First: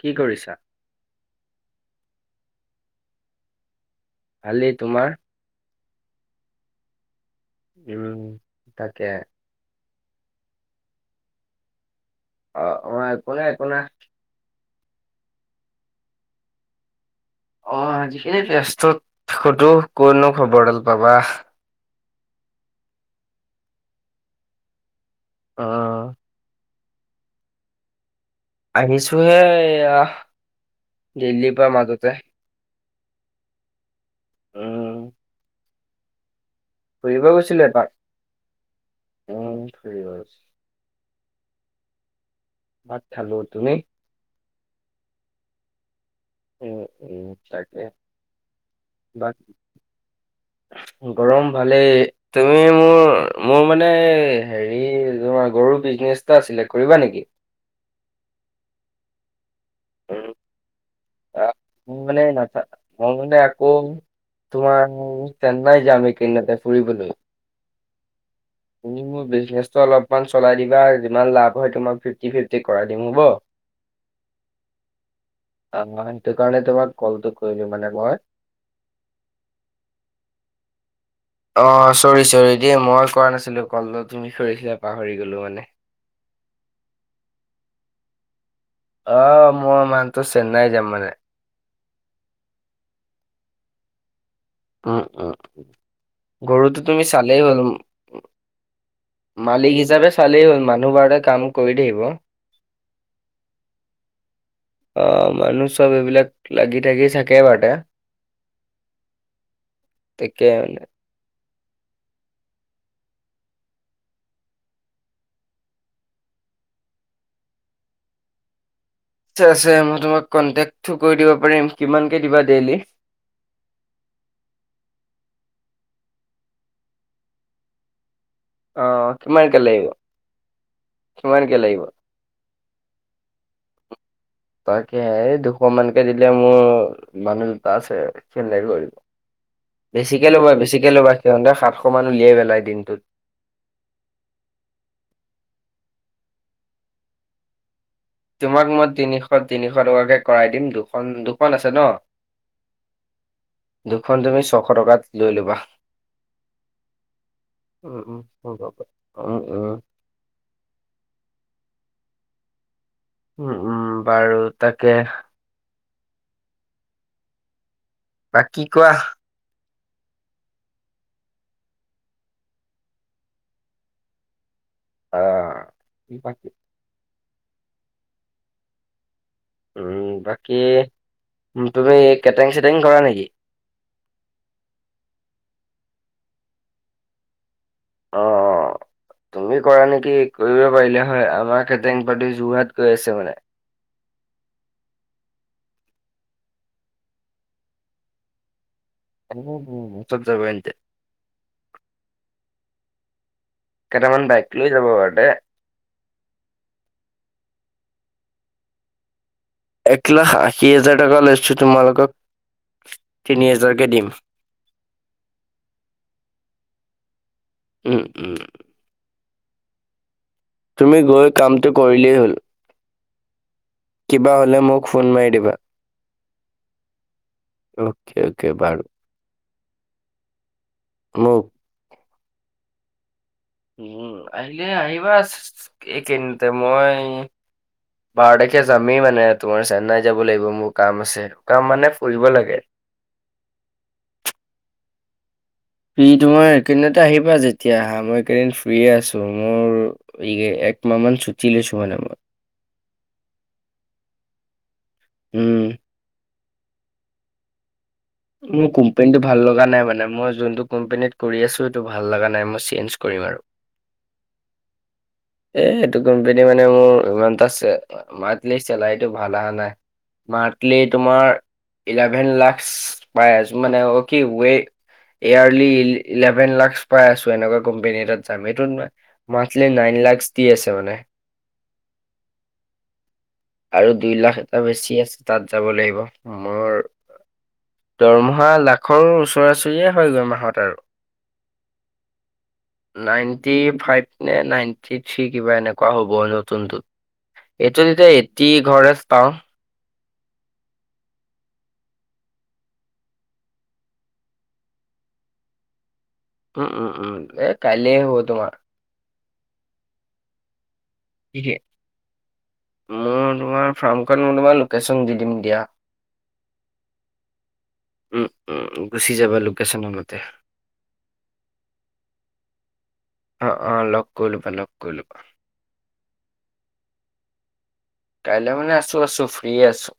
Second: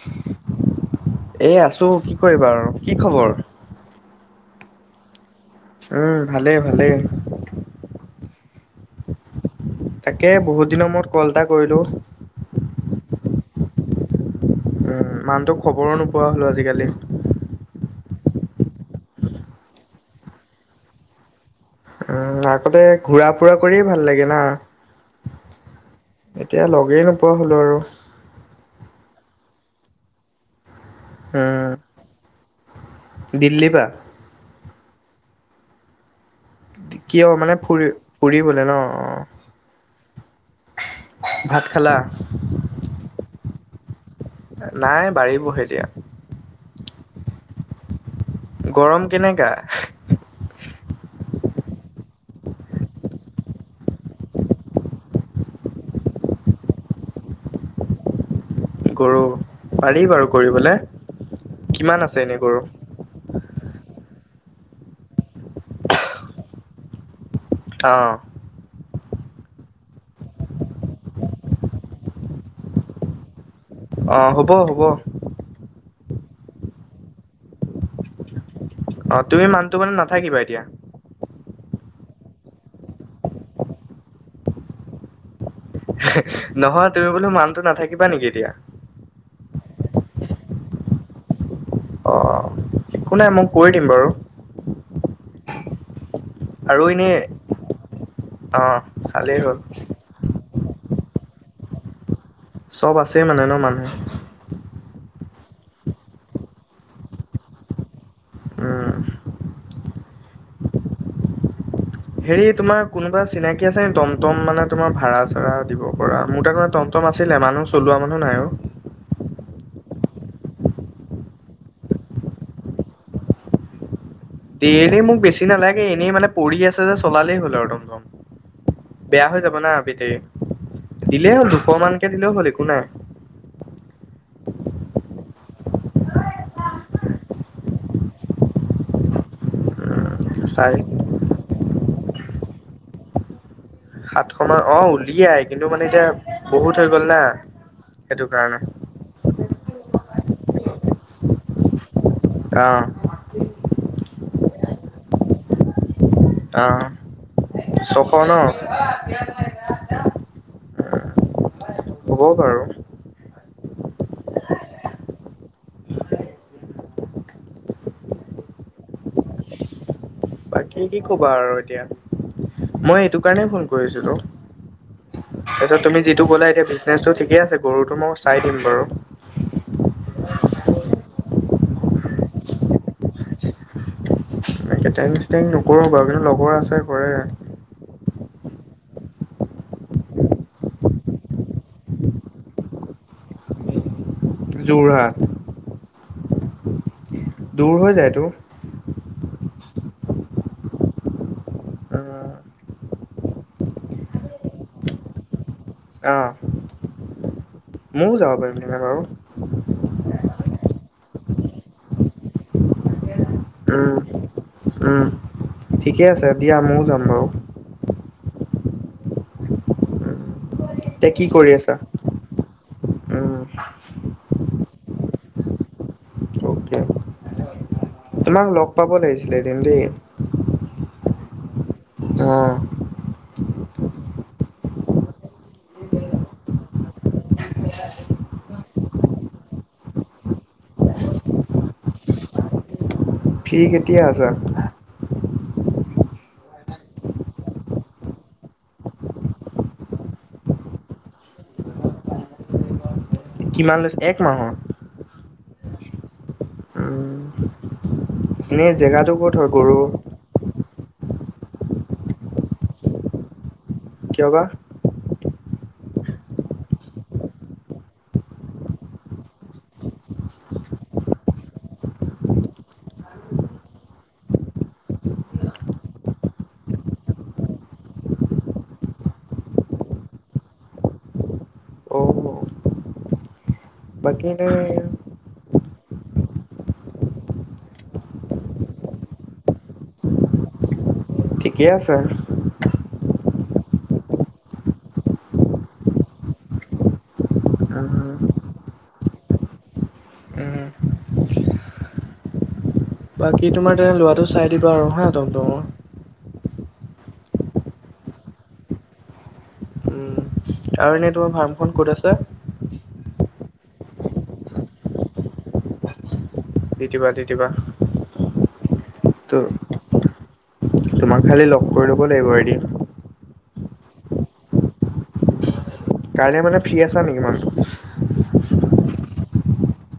কি কৰিছা এই আছোঁ কি কৰিবা আৰু কি খবৰ ভালি তোমাৰ [unintelligible] উম ভালেই ভালেই উম ত তাকে [unintelligible] তাকে বহুত দিনৰ মূৰত কল এটা কৰিলোঁ অ একো নাই একো নাই [unintelligible] উ মানুহটোক খবৰো নোপোৱা হলো আজিকালি আজি কালি ব্যস্ত সতো কতনো খবৰডাল পাবা [unintelligible] উম আগতে ঘূৰা ফুৰা কৰিয়ে ভাল লাগে না অ এতিয়া লগেই নোপোৱা হলো আৰু আহিছোহে এইয়া [unintelligible] দিল্লী উম পৰা মাজতে দিল্লী বা উম, কিয় ফুৰিব মানে গৈছিলো ফুৰি ফুৰিবলে ন অ এপাক উম ফুৰিব গৈছিল ভাত খালা ভাত খালো তুমি নাই বাঢ়িবহে এতিয়া উম উম তাকে গৰম বাক কেনেকা গৰম ভালেই তুমি মোৰ মোৰ মানে হেৰি তোমাৰ গৰম নে আছিলে কৰিবা নেকি [unintelligible] কৰোঁ পাৰি বাৰু কৰিবলৈ। উম। মানে ন মই মানে আকৌ তোমাৰ চেন্নাই যাম এই কেইদিনতে ফুৰিবলৈ। আহ। তুমি মোৰ বিজনেচটো অলপমান চলাই দিবা। যিমান লাভ হয় তোমাক মই ফিফটি ফিফটি কৰাই দিম হ'ব? অ হ'ব হ'ব। অ সেইটো কাৰণে তোমাক কলটো কৰিলো মানে মই অ তুমি মানুহটো মানে নাথাকিবা এতিয়া? অ চৰি চৰি দেই মই কৰা নাছিলো কল তুমি কৰিছিলা পাহৰি গলো মানে। নহয় তুমি বোলো মানুহটো নাথাকিবা নেকি এতিয়া? আহ মই মানুহটো চেন্নাই যাম মানে। অ একো নাই মই কৈ দিম বাৰু। উম উম। গৰুটো আৰু তুমি এনেই চাল হ'ল। অ', চালেই হ'ল। মালিক হিচাপে চাল হ'ল। মানুহবোৰে তো কাম কৰি থাকিব। চব আছেই মানে ন মানুহে অ মানুহ চব এইবিলাক লাগি থাগি থাকে বাৰতে। উম। তাকে মানে। হেৰি তোমাৰ কোনোবা চিনাকি আছে নে টমটম মানে তোমাৰ ভাড়া ছাড়া দিব পৰা মোৰ তাত মানে টমটম আছিলে মানুহ চলোৱা মানুহ নাই অ। আছে আছে মই তোমাক কংটেটো কৰি দিব পাৰিম কিমানকে দিবা ডেইলি? ডেইলি মোক বেছি নালাগে এনেই মানে পৰি আছে যে চলালেই হ'ল আৰু টমটম। অ বেয়া হৈ যাব কিমানকে না লাগিব বেটেৰী। দিলেই হ'ল কিমানকে দুশ লাগিব মানকে দিলেও হ'ল একো নাই। তাকে দুখ দুশ মানে কে দিলে মোৰ মানুহ দুটা আছে কেনেকৈ কৰিব? বেছিকে ল'বা চাৰে বেছিকে ল'বা সিহঁতে সাতশ মান উলিয়াই পেলাই দিনটোত। সাতশ মান অ উলিয়াই কিন্তু মানে এতিয়া বহুত হৈ গ'ল না। সেইটো কাৰণে। তোমাক মই তিনিশ তিনিশ টকাকে কৰাই দিম দুখন দুখন আছে ন? অ। দুখন তুমি ছশ টকাত লৈ ল'বা। আহ উম ছশ উম ন। হ'ব উম উম হ'ব বাৰু। উম উম বাৰু তাকে। বাকী কোৱা? বাকী কি ক'বা আৰু এতিয়া মই এইটো কাৰণে ফোন কৰিছিলোঁ আহ এইটো তুমি যিটো বাকী ক'লা এতিয়া বিজনেচটো ঠিকে আছে গৰুটো মই চাই দিম বাৰু। উম বাকী তুমি কেটাৰিং চেটিং কৰা নেকি? এ কেটেঙ চেটেঙ নকৰোঁ বাৰু কিন্তু লগৰ আছে কৰে। অ অ। তুমি কৰা নেকি কৰিব পাৰিলে হয় আমাৰ কেটেং পাৰ্টি যোৰহাট গৈ আছে মানে। [unintelligible] [unintelligible] যোৰহাট। দূৰ হৈ যায়তো। উম হম চব যাব এতিয়া। কেইটামান বাইক লৈ যাব তাতে। অঁ। ময়ো যাব পাৰিম তেনেহলে বাৰু। এক লাখ আশী হাজাৰ টকা লৈছো তোমালোকক তিনি হজাৰকে উম দিম। ঠিকে আছে দিয়া ময়ও যাম বাৰু। উম উম। তুমি এতিয়া কি গৈ কৰি কামটো আছা কৰিলেই হল। উম কিবা হ'লে মোক ফোন মাৰি দিবা। অ'কে অ'কে, অ'কে তোমাক লগ বাৰু পাব লাগিছিলে এদন দেই। মোক? অ'। উম আহিলে আহিবা, এইকেইনতে মই। বাৰ তাৰিখে যামেই মানে তোমাৰ চেন্নাই যাব লাগিব মোৰ কাম আছে কাম মানে ফুৰিব লাগে। [unintelligible] ফি কেতিয়া আছা? ফ্ৰি তোমাৰ একেদিনতে আহিবা, যেতিয়া আহা মই কেইদিন ফ্ৰি আছো, মোৰ। এক মা মান চুটি লৈছো মানে মই। কিমান লৈছো এক মাহৰ। উম্। উম মোৰ এনেই জেগাটো কোম্পানীতটো ক'ত ভাল হয় লগা গৰু নাই মানে মই য। কোম্পেনীত কৰি আছো এইটো ভাল লগা নাই মই চেঞ্জ কৰিম, আৰু কিয়বা? এ এইটো কোম্পানী মানে মোৰ ইমানটা মন্থলি চেলাৰীটো ভাল অহা নাই। মান্থলি তোমাৰ ইলেভেন লাখছ পাই আছোঁ মানে কি। এয়েৰলি এলেৱেন লাখছ পাই আছোঁ এনকা কম্পেনী এটাত যাম এইটো নো মন্তলি। লাখ দি আছে মানে। অ চ আৰু দুই বাকী লাখ এনে এটা বেছি আছে তাত যাব লাগিব মোৰ, দৰমহা লাখৰ ওচৰাচৰিয়ে হয় গৈ মাহত আৰু ঠিকে আছে। ফিভতী ফাইভ নে নাইনটি থ্ৰী কিবা এনেকুৱা হ'ব নতুনটোত। এইটো তেতিয়া উম এটি ঘৰে পাওঁ। উম, বাকী তোমাৰ তেনে লৰাটো চাই দিবা আৰু হা তম তম। উম উম উম এ কল হ তোমাৰ। উম আৰু এনেই তোমাৰ ঠিকে, ফাৰ্মখন ক'ত আছে। মোৰ তোমাৰ ফাৰ্মখন ম তোম লোকেশ্যন দি দিম দিয়া। তেতিয়পা তেতিপা। উম উ উ। ত তোমাক খালি লগ কৰি ল'ব লাগিব এদিন। অ অ লগ কৰি লবা লগ কৰি লবা। কাইলৈ মানে ফ্ৰী আছা নেকি মানুহ। কাইলৈ মানে আছো আছো ফ্ৰ আছো।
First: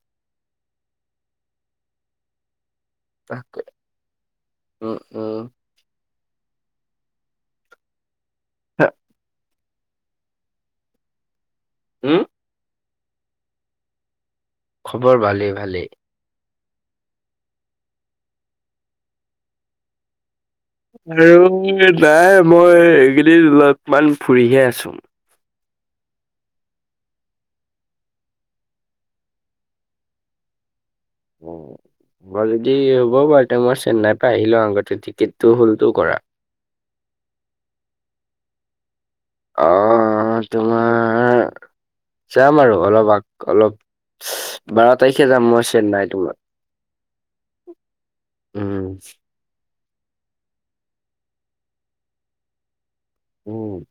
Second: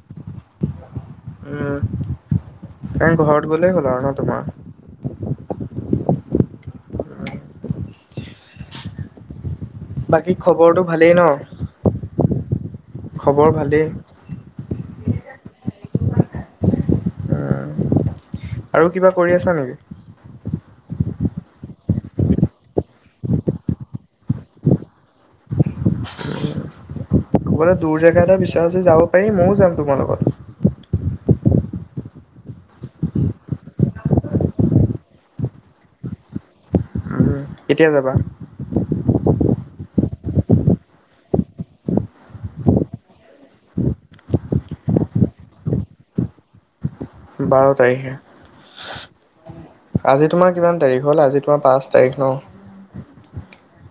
এ ঘৰত গ'লেই হ'ল আৰু ন তোমাৰ। অ'। হয়। বাকী খবৰটো ভালেই ন। হা। খবৰ ভালেই। খবৰ ভালে ভালে। উম, আৰু কিবা কৰি আছা নেকি? আৰু নাই মই এই কেদিন অলপমান ফুৰিহে আছো। ক'বলৈ দূৰ জেগা এটা বিচাৰচো যাব পাৰিম ময়ো যাম তোমাৰ লগত। উম হয় যদি হ'ব বাৰু তে মই চেন্নাইৰ পৰা আহিলও আগতে টিকেতটো হ'লতো কৰা কেতিয়া যাবা অহ তোমাৰ যাম আৰু অলপ আ অলপ বাৰ তাৰিখে যাম মই চেন্নাই তোমাৰ বাৰ তাৰিখে উম, আজি তোমাৰ কিমান তাৰিখ হ'ল আজি তোমাৰ পাঁচ তাৰিখ ন উম।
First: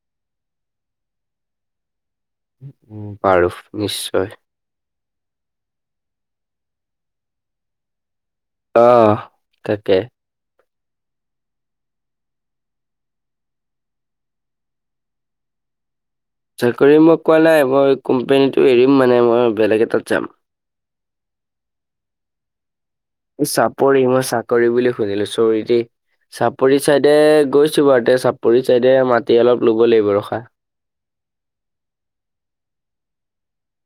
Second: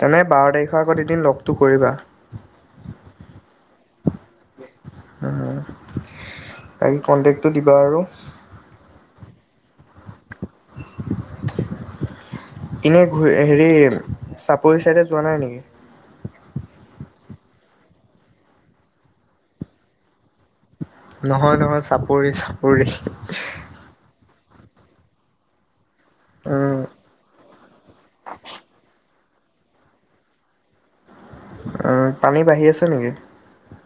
তেনে বাৰ তাৰিখৰ আগত এদিন লগটো কৰিবা। বাৰু নিশ্চয় তাকে কণ্টেক্টটো দিবা আৰু অ তাকে এনেই ঘূৰি হেৰি চাপৰি ছাইডে যোৱা নাই নেকি চাকৰি মই পোৱা নাই মই কোম্পেনীটো এৰিম মানে মই বেলেগ এটাত যাম নহয় নহয় চাপৰি চাপৰি এই চাপৰি মই চাকৰি বুলি শুনিলো চৰিট উম, চাপৰি চাইডে গৈছো বাৰু তে চাপৰি চাইদে মাটি অলপ লব লাগিব ৰখা অ পানী বাঢ়ি আছে নেকি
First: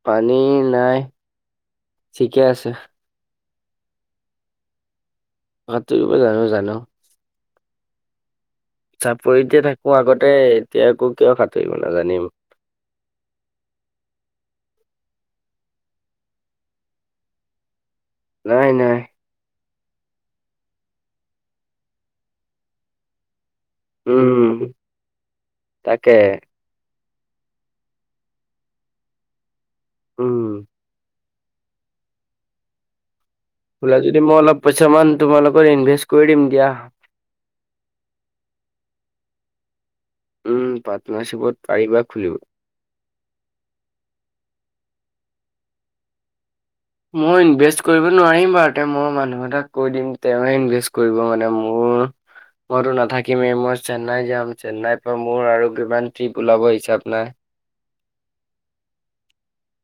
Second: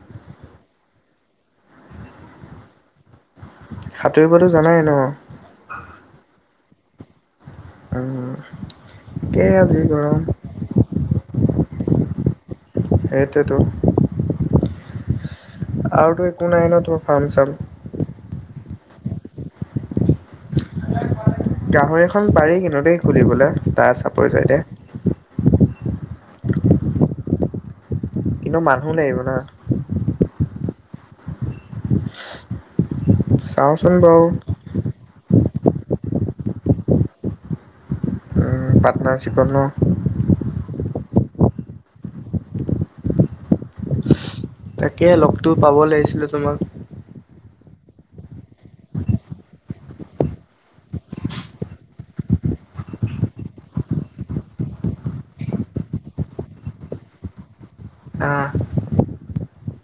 পানী নাই ঠিকে আছে সাঁতুৰিবতো জানাই ন সাঁতুৰিব জানো জানো উম, চাপৰি একেই দিয়া আজি থাকোতে গৰম আগতে এতিয়া আকৌ কিয় সাঁতুৰিব নাজানিম সেইটোৱেতো আৰুতো একো নাই ন তোমাৰ ফ্ৰাম চাম নাই নাই গাহৰি এখন পাৰি কিনোতেই খুলিবলৈ তাৰ চাপৰি উম যায় দে তাকে কিন্তু মানুহো লাগিব না উম চাওচোন বোলা যদি বাৰু মই অলপ পইচা মান তোমালোকৰ ইনভেষ্ট কৰি দিম দিয়া। নাই চিকনো। উম পাৰ্টনাৰশ্বিপত পাৰিবা খুলিব। তাকে লগতো পাব লাগিছিলে তোমাক। মই ইনভেষ্ট কৰিব নোৱাৰিম বাৰু তে মই মানুহ এটাক কৈ দিম তেওঁ ইনভেষ্ট কৰিব মানে মোৰ। মইতো নাথাকিমেই মই চেন্নাই যাম চেন্নাইৰ পৰা মোৰ আৰু কিমান ট্ৰিপ ওলাব হিচাপ নাই। আহ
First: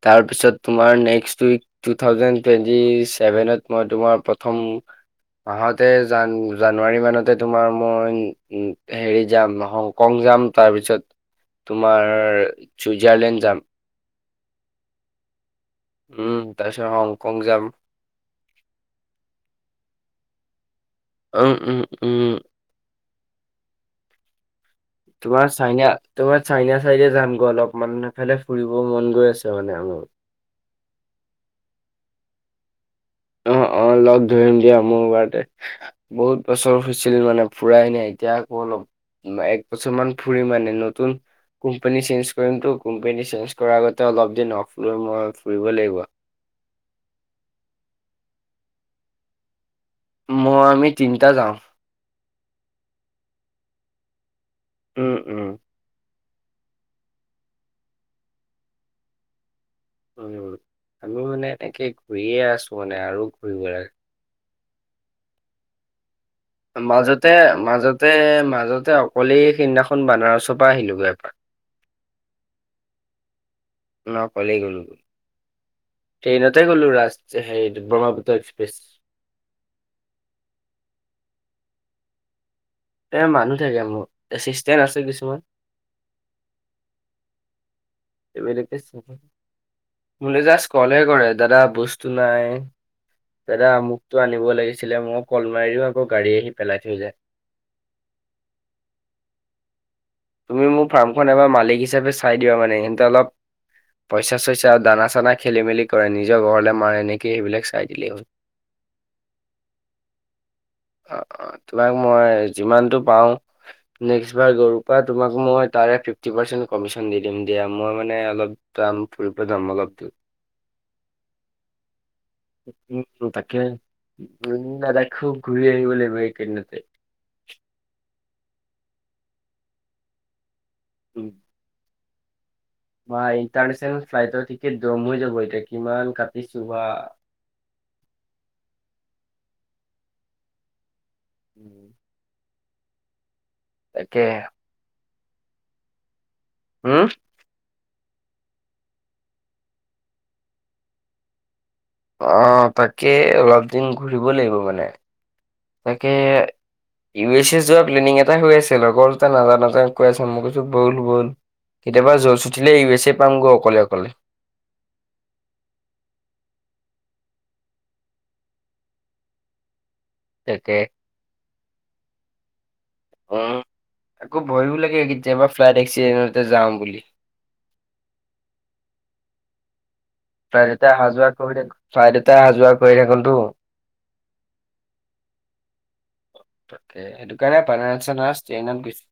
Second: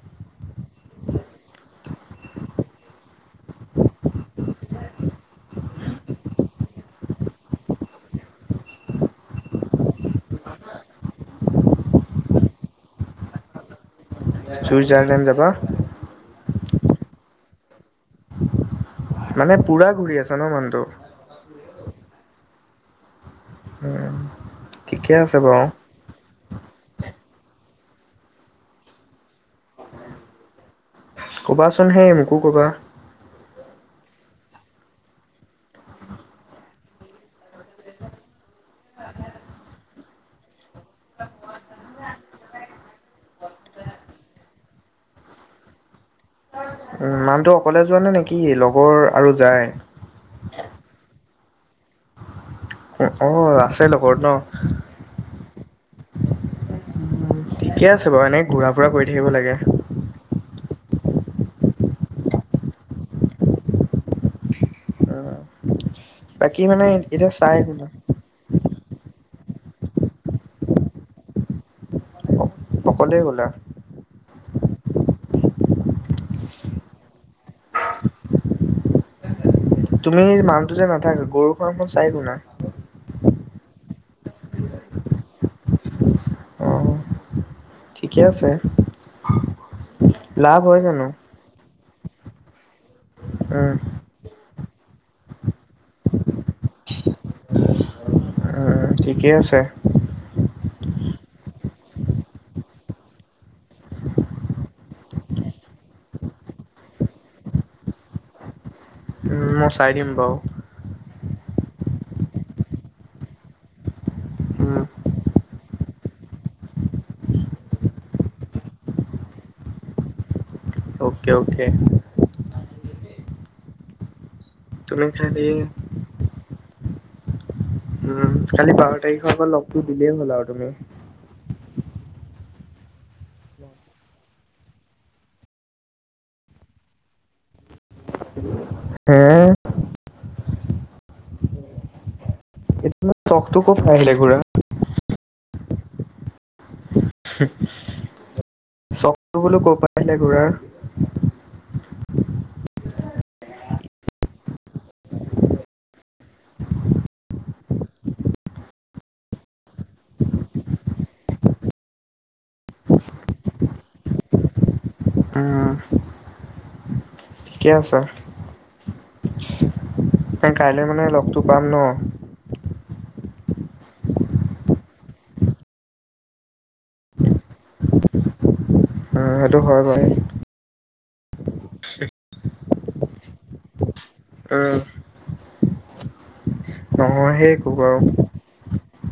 তাৰপিছত তোমাৰ next week two thousand twenty ছেভেনত মই তোমাৰ প্ৰথম। মাহতে জ জানুৱাৰী মানতে তোমাৰ মই হেৰি যাম নংকং। যাম তাৰপিছত তোমাৰ চুইজাৰলেণ্ড যাম। চুইজাৰলেণ্ড যাবা। উম তাৰপিছত হংকং যাম। মানে পুৰা ঘূৰি আছে ন মানুহটো। উম উম উম। উম ঠিকে আছে তোমাৰ বাৰু চাইন তোমাৰ। চাইনা চাইড যামগৈ অলপমান সিফালে ফুৰিব মন গৈ আছে মানে আ। কবাচোন হেই মোকো কবা। অ অ লগ ধৰিম দিয়া মোৰ বাৰতে বহুত বছৰ হৈছিল মানে পুৰাই এনে এতিয়া আকৌ অলপ। একবছৰ মান ফুৰি মানে নতুন। কোম্পানী কোম্পানী চজ কৰ আগতে অলপ ফুৰিব লাগিব। উ মানুহটো অকলে যোৱা নে নেকি লগৰ আৰু যায়। মই আমি তিনিটা যাওঁ। অ অ আছে লগত ন। উম উম। ঠিকে আছে বাৰু এনেই ঘূৰা ফুৰা কৰি থাকিব লাগে। উ আমিও মানে এনেকে ঘূৰিয়ে আছো মানে আৰু ঘূৰিব লাগে। বাকী মানে এতিয়া মাজতে চাই শুনা মাজতে মাজতে। কলেই সেইদিনাখন বানাৰসৰ পৰা আহিলোঁ গৈ এপাক। অকলে গ'লা। মই অকলেই গ'লো। ট্ৰেইনতে গ'লো ৰাজ হেৰি ব্ৰহ্মপুত্ৰ এক্সপ্ৰেছ। তুমি মানুটো যে নাথাকা গৰুৰখনখন চাই কোনে। এ মানুহ থাকে মোৰ এচিষ্টেন্ট আছে কিছুমান। অ', ঠিকে আছে মোলে লাভ জাষ্ট হয় কল হে জানো কৰে দাদা ব। বস্তু নাই দাদা উম, আমুকটো আনি। লাগিছিলে মই কল মাৰি দিওঁ আকৌ গাড়ী আহি পেলাই থৈ যায়। উম, ঠিকে আছে। তুমি মোৰ ফাৰ্মখন এবাৰ মালিক হিচাপে চাই দিয়া মানে সেতে অলপ। পইচা চইচা দানা চানা খেলি মেলি কৰে নিজৰ ঘৰলৈ মানে এনেকে সেইবিলাক চাই দিলেই হ'ল। [unintelligible] উম, মই চাই দিম বাৰু। অ অ তোমাক মই যিমানটো পাওঁ নেক্সট বাৰ গৰু। উম, তোমাক মই তাৰে ফিফটি পাৰ্চন্ত কমিশন দিম দিয়া মই মানে অলপাম ফুৰিব যাম। [unintelligible] Okay okay. উ তাকে তুমি লাদাখো খালি ঘূৰি আহিব লাগিব এইকেইদিনতে। উম কালি বাৰ তাৰিখৰ পা লগতটো দিলেই হ'ল আৰু তুমি। উম [unintelligible] বা ইণ্টাৰনে্চনেল ফ্লাইটৰ টিকেট দম হৈ যাব এতিয়া কিমান কাটিছো বা। [unintelligible] এ। উম। এইটো চখটো ক'ত পাই আহিলে তাকে ঘুৰা। হুম চখ বোলো ক'ৰ পৰা আহিলে ঘূৰাৰ। অ তাকে অলপ দিন ঘূৰিব লাগিব মানে। তাকে। ইউ এছ এ যোৱা প্লেনিং এটা হৈ আছে লগৰ দুটা নাযাওঁ নাযাওঁ কৈ আছে মই কৈছো বল বল। কেতিয়াবা জচ উঠিলে ইউ এছ এ পামগৈ অকলে অকলে। ঠিকে আছে। তাকে কাইলৈ মানে লগটো পাম ন। উ আকৌ ভয়ো লাগে কেতিয়াবা ফ্লাইট এক্সিডেণ্টতে যাওঁ বুলি। [unintelligible] উ সেইটো হয় বাৰু। ফ্লাইটতে অহা যোৱা কৰি থাক ফ্লিটতে অহা যোৱা কৰি থাকোনতো। উম। তাকে নহয় সেইটো সেই কাৰণে একো বাৰু বানাৰাছ চন ট্ৰেইনত গৈছে।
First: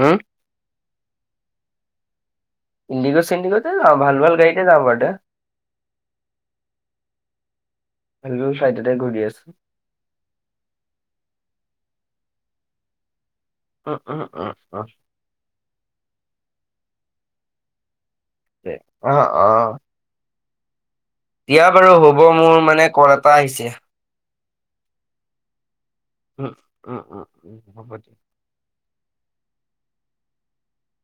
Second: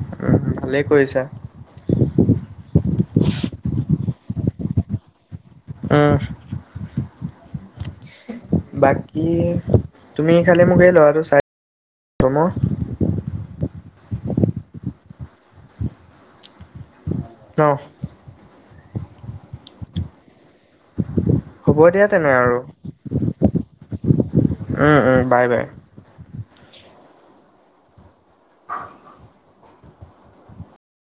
উ উম, ভালেই কৰিছা ইণ্ডিগ চণ্ডিগতে যাম। ভাল ভাল গাড়িতে যাম বাদ। উম। ভাল ভাল ফ্লাইটতে ঘূৰি বাকী আছো। তুমি খালি মোক এই ল'ৰাটো চাই। অ অ অ অ। দহ অহ অহ। দিয়া বাৰু হব মোৰ মানে কল এটা আহিছে। উ ম উম বাই বাই। উম উম উম উম হ'ব দিয়া।